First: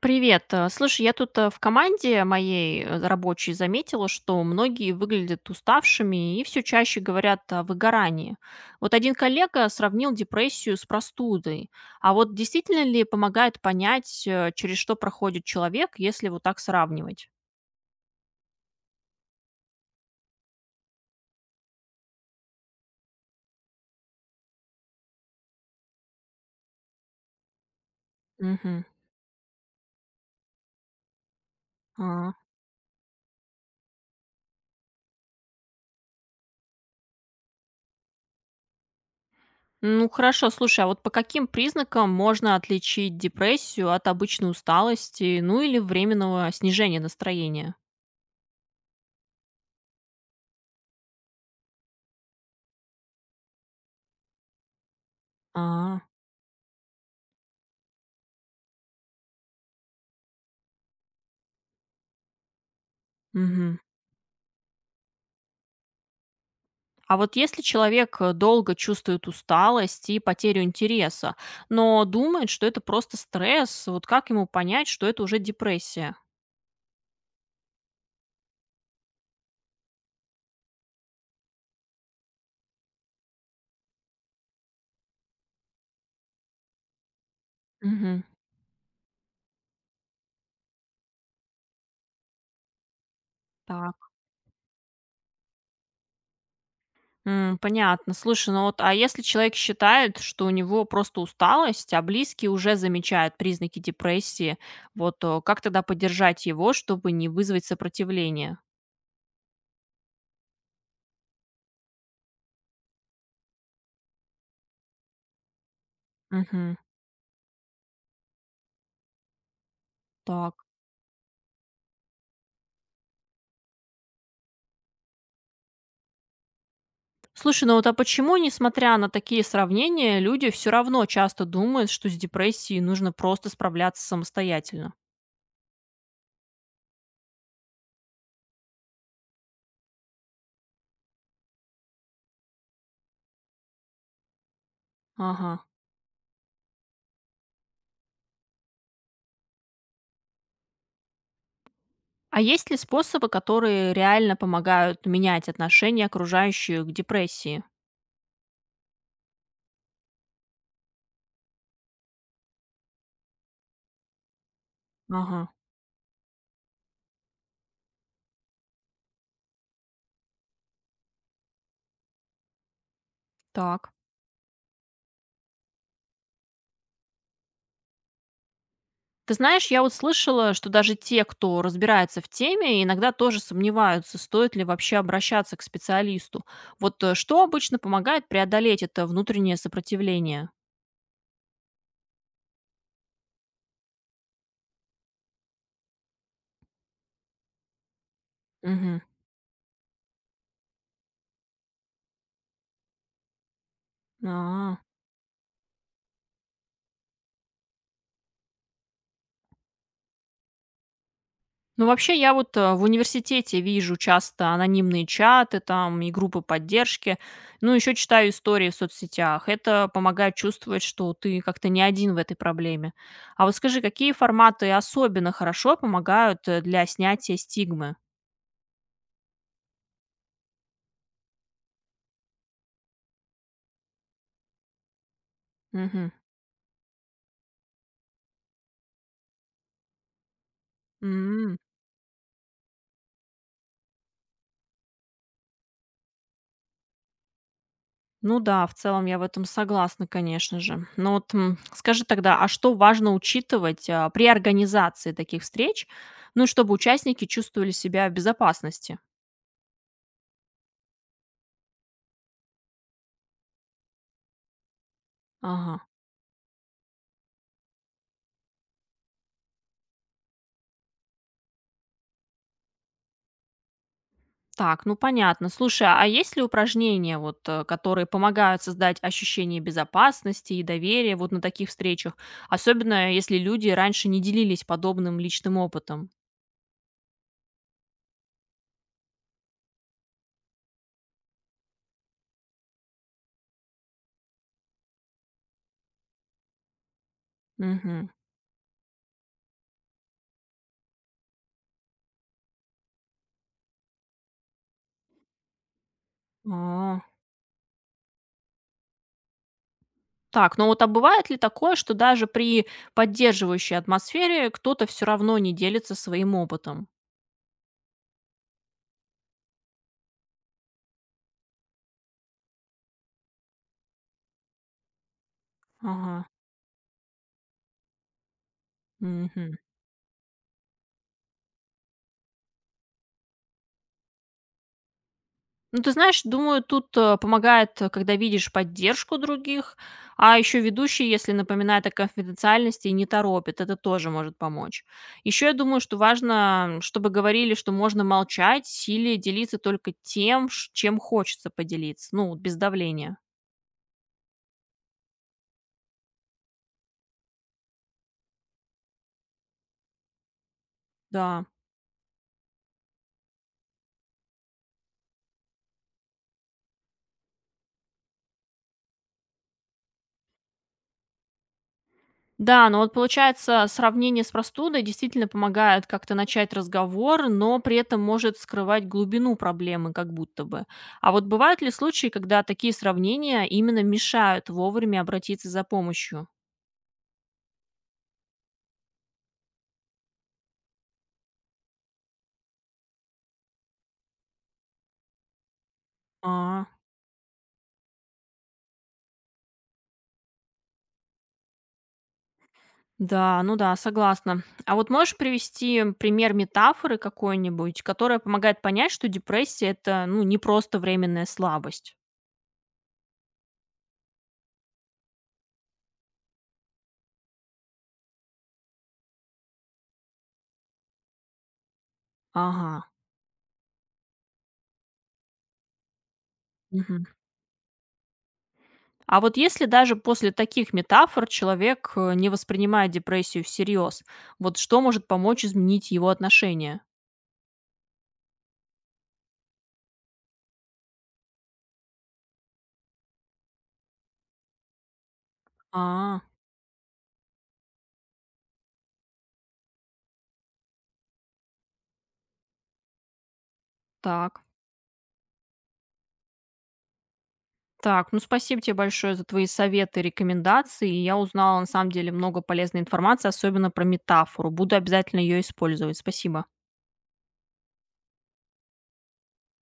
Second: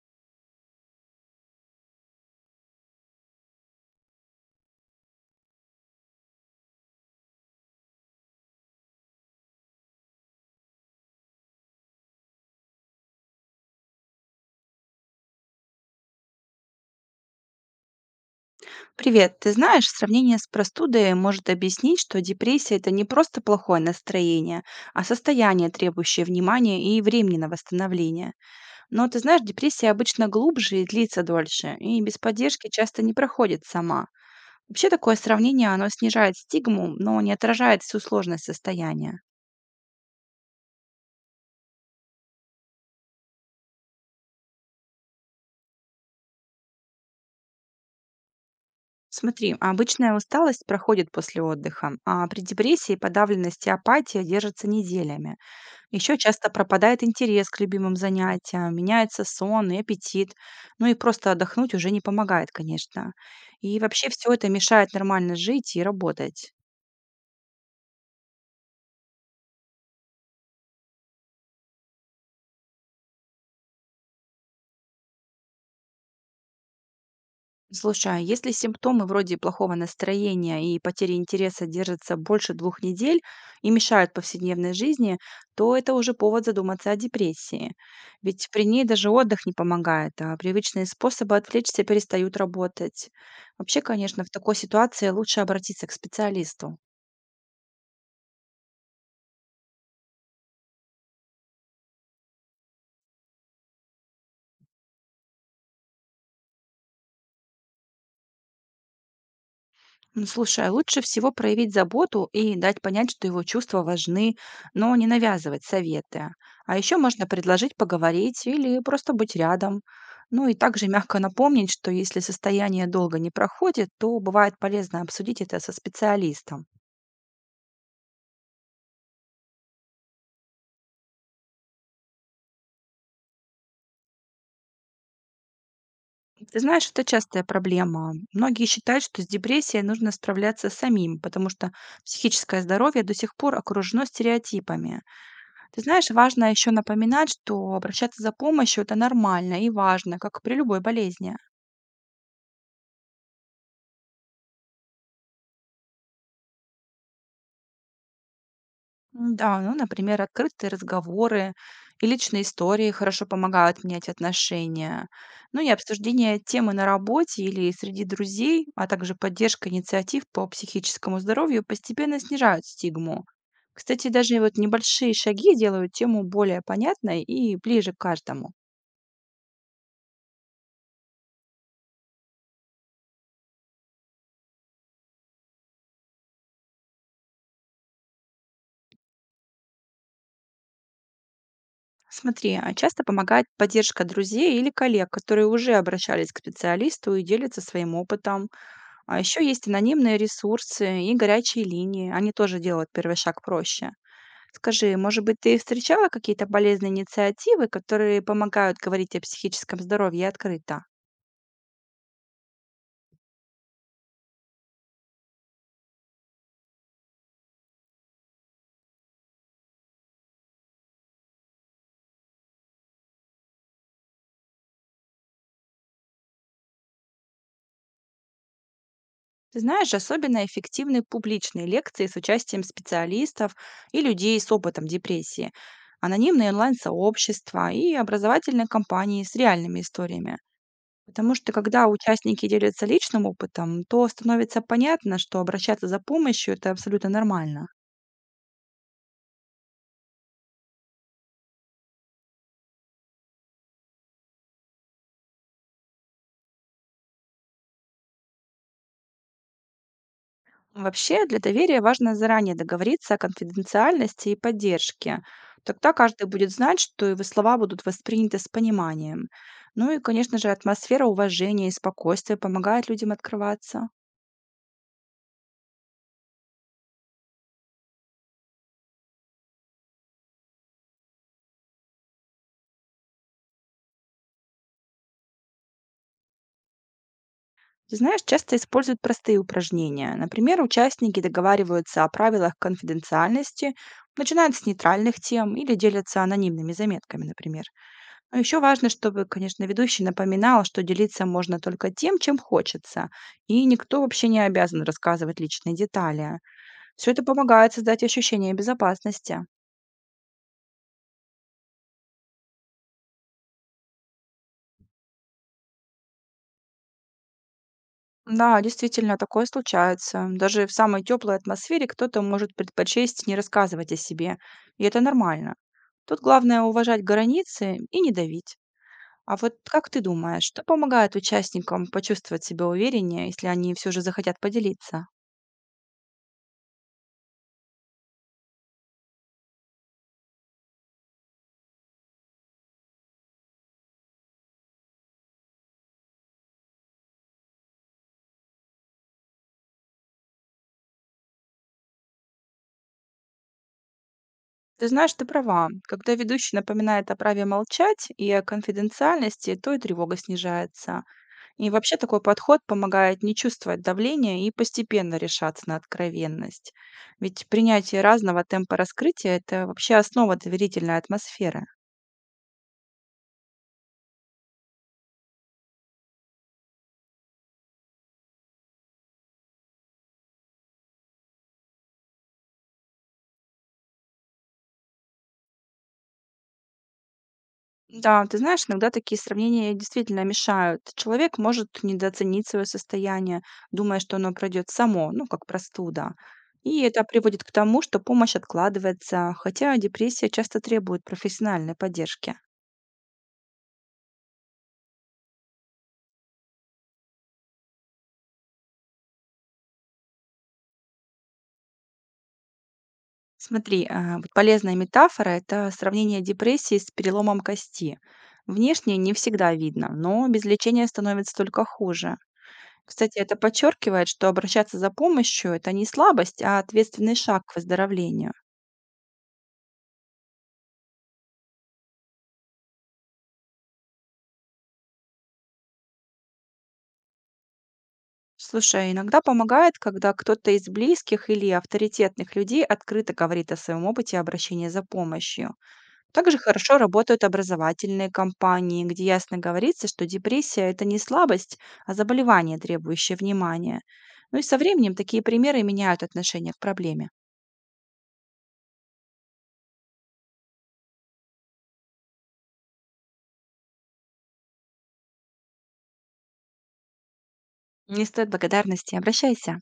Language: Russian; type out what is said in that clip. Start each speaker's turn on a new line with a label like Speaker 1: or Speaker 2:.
Speaker 1: Привет. Слушай, я тут в команде моей рабочей заметила, что многие выглядят уставшими и все чаще говорят о выгорании. Вот один коллега сравнил депрессию с простудой. А вот действительно ли помогает понять, через что проходит человек, если вот так сравнивать?
Speaker 2: Привет. Ты знаешь, сравнение с простудой может объяснить, что депрессия– это не просто плохое настроение, а состояние, требующее внимания и времени на восстановление.
Speaker 1: Мгм.
Speaker 2: Но ты знаешь, депрессия обычно глубже и длится дольше, и без
Speaker 1: А.
Speaker 2: поддержки часто не проходит сама. Вообще такое сравнение, оно снижает стигму, но не отражает всю сложность состояния.
Speaker 1: Ну хорошо, слушай, а вот по каким признакам можно отличить депрессию от обычной усталости, ну или временного снижения настроения?
Speaker 2: Смотри, обычная усталость проходит после отдыха, а при депрессии подавленность и апатия держатся неделями.
Speaker 1: А,
Speaker 2: Еще часто пропадает интерес к любимым занятиям, меняется сон и аппетит. Ну и просто отдохнуть уже не помогает, конечно.
Speaker 1: мгм.
Speaker 2: И вообще все это мешает нормально жить и работать.
Speaker 1: А вот если человек долго чувствует усталость и потерю интереса, но думает, что это просто стресс, вот как ему понять, что это уже депрессия?
Speaker 2: Слушай, а если симптомы вроде плохого настроения и потери интереса держатся больше двух недель и мешают повседневной жизни, то это уже повод задуматься о депрессии.
Speaker 1: Мгм.
Speaker 2: Ведь при ней даже отдых не помогает, а привычные способы отвлечься перестают работать. Вообще,
Speaker 1: Так,
Speaker 2: конечно, в такой ситуации лучше обратиться к специалисту.
Speaker 1: Понятно. Слушай, ну вот, а если человек считает, что у него просто усталость, а близкие уже замечают признаки депрессии, вот как тогда поддержать его, чтобы не вызвать сопротивление?
Speaker 2: Ну, слушай, а лучше всего проявить заботу и дать понять, что его чувства важны, но не навязывать советы.
Speaker 1: Мгм.
Speaker 2: А еще можно предложить поговорить или просто быть рядом. Ну и
Speaker 1: Так.
Speaker 2: также мягко напомнить, что если состояние долго не проходит, то бывает полезно обсудить это со специалистом.
Speaker 1: Слушай, ну вот а почему, несмотря на такие сравнения, люди все равно часто думают, что с депрессией нужно просто справляться самостоятельно?
Speaker 2: Ты знаешь, это частая проблема. Многие считают, что с депрессией нужно справляться самим, потому что психическое здоровье до сих пор окружено стереотипами.
Speaker 1: Ага.
Speaker 2: Ты знаешь, важно еще напоминать, что обращаться за помощью это нормально и важно, как при любой болезни.
Speaker 1: А есть ли способы, которые реально помогают менять отношение окружающих к депрессии?
Speaker 2: Да, ну, например, открытые разговоры и личные истории хорошо помогают менять отношения.
Speaker 1: Ага,
Speaker 2: Ну и обсуждение темы на работе или среди друзей, а также поддержка инициатив по психическому здоровью постепенно снижают стигму.
Speaker 1: так.
Speaker 2: Кстати, даже вот небольшие шаги делают тему более понятной и ближе к каждому.
Speaker 1: Ты знаешь, я вот слышала, что даже те, кто разбирается в теме, иногда тоже сомневаются, стоит ли вообще обращаться к специалисту. Вот что обычно помогает преодолеть это внутреннее сопротивление?
Speaker 2: Смотри, а часто помогает поддержка друзей или коллег, которые уже обращались к специалисту и делятся своим опытом. А еще есть анонимные ресурсы и горячие линии. Они тоже делают первый шаг проще.
Speaker 1: Угу.
Speaker 2: Скажи, может быть, ты встречала какие-то полезные инициативы, которые помогают говорить о психическом здоровье открыто?
Speaker 1: Ну, вообще, я вот в университете вижу часто анонимные чаты там и группы поддержки. Ну, еще читаю истории в соцсетях. Это помогает чувствовать, что ты как-то не один в этой проблеме. А вот скажи, какие форматы особенно хорошо помогают для снятия стигмы?
Speaker 2: Ты знаешь, особенно эффективны публичные лекции с участием специалистов и людей с опытом депрессии,
Speaker 1: Мгм.
Speaker 2: анонимные онлайн-сообщества и образовательные кампании с реальными историями. Потому что
Speaker 1: М,
Speaker 2: когда участники делятся личным опытом, то становится понятно, что обращаться за помощью это абсолютно нормально.
Speaker 1: Ну да, в целом я в этом согласна, конечно же. Но вот скажи тогда, а что важно учитывать при организации таких встреч, ну, чтобы участники чувствовали себя в безопасности?
Speaker 2: Вообще, для доверия важно заранее договориться о конфиденциальности и поддержке.
Speaker 1: Ага.
Speaker 2: Тогда каждый будет знать, что его слова будут восприняты с пониманием. Ну и, конечно же, атмосфера уважения и спокойствия помогает людям открываться.
Speaker 1: Так, ну понятно. Слушай, а есть ли упражнения, вот, которые помогают создать ощущение безопасности и доверия вот на таких встречах, особенно если люди раньше не делились подобным личным опытом?
Speaker 2: Ты знаешь, часто используют простые упражнения. Например, участники договариваются о правилах конфиденциальности, начинают с нейтральных тем или делятся анонимными заметками, например.
Speaker 1: Мгм.
Speaker 2: Но еще важно, чтобы, конечно, ведущий напоминал, что делиться можно только тем, чем хочется, и никто вообще не обязан рассказывать личные детали.
Speaker 1: А,
Speaker 2: Все это помогает создать ощущение безопасности.
Speaker 1: Так, ну вот а бывает ли такое, что даже при поддерживающей атмосфере кто-то все равно не делится своим опытом?
Speaker 2: Да, действительно, такое случается. Даже в самой теплой атмосфере кто-то может предпочесть не рассказывать о себе, и это нормально. Тут
Speaker 1: Ага.
Speaker 2: главное уважать границы и не давить. А вот
Speaker 1: Мгм.
Speaker 2: как ты думаешь, что помогает участникам почувствовать себя увереннее, если они все же захотят поделиться?
Speaker 1: Ну, ты знаешь, думаю, тут помогает, когда видишь поддержку других, а еще ведущий, если напоминает о конфиденциальности и не торопит, это тоже может помочь. Еще я думаю, что важно, чтобы говорили, что можно молчать или делиться только тем, чем хочется поделиться, ну, без давления.
Speaker 2: Ты знаешь, ты права. Когда ведущий напоминает о праве молчать и о конфиденциальности, то и тревога снижается.
Speaker 1: Да.
Speaker 2: И вообще такой подход помогает не чувствовать давления и постепенно решаться на откровенность. Ведь принятие разного темпа раскрытия– это вообще основа доверительной атмосферы.
Speaker 1: Да, но вот получается, сравнение с простудой действительно помогает как-то начать разговор, но при этом может скрывать глубину проблемы как будто бы. А вот бывают ли случаи, когда такие сравнения именно мешают вовремя обратиться за помощью?
Speaker 2: Да, ты знаешь, иногда такие сравнения действительно мешают. Человек может недооценить свое состояние, думая, что оно пройдет само, ну, как простуда.
Speaker 1: А,
Speaker 2: И это приводит к тому, что помощь откладывается, хотя депрессия часто требует профессиональной поддержки.
Speaker 1: да, ну да, согласна. А вот можешь привести пример метафоры какой-нибудь, которая помогает понять, что депрессия это, ну, не просто временная слабость?
Speaker 2: Смотри, а, вот полезная метафора– это сравнение депрессии с переломом кости. Внешне не всегда видно, но без лечения становится только хуже.
Speaker 1: Ага.
Speaker 2: Кстати, это подчеркивает, что обращаться за помощью– это не слабость, а
Speaker 1: Мгм.
Speaker 2: ответственный шаг к выздоровлению.
Speaker 1: А вот если даже после таких метафор человек не воспринимает депрессию всерьез, вот что может помочь изменить его отношение?
Speaker 2: Слушай, а иногда помогает, когда кто-то из близких или авторитетных людей открыто говорит о своем опыте обращения за помощью.
Speaker 1: А,
Speaker 2: Также хорошо работают образовательные кампании, где ясно говорится, что депрессия– это не слабость, а заболевание, требующее внимания. Ну и
Speaker 1: так.
Speaker 2: со временем такие примеры меняют отношение к проблеме.
Speaker 1: Так, ну спасибо тебе большое за твои советы и рекомендации. Я узнала на самом деле много полезной информации, особенно про метафору. Буду обязательно ее использовать. Спасибо.
Speaker 2: Не стоит благодарности, обращайся.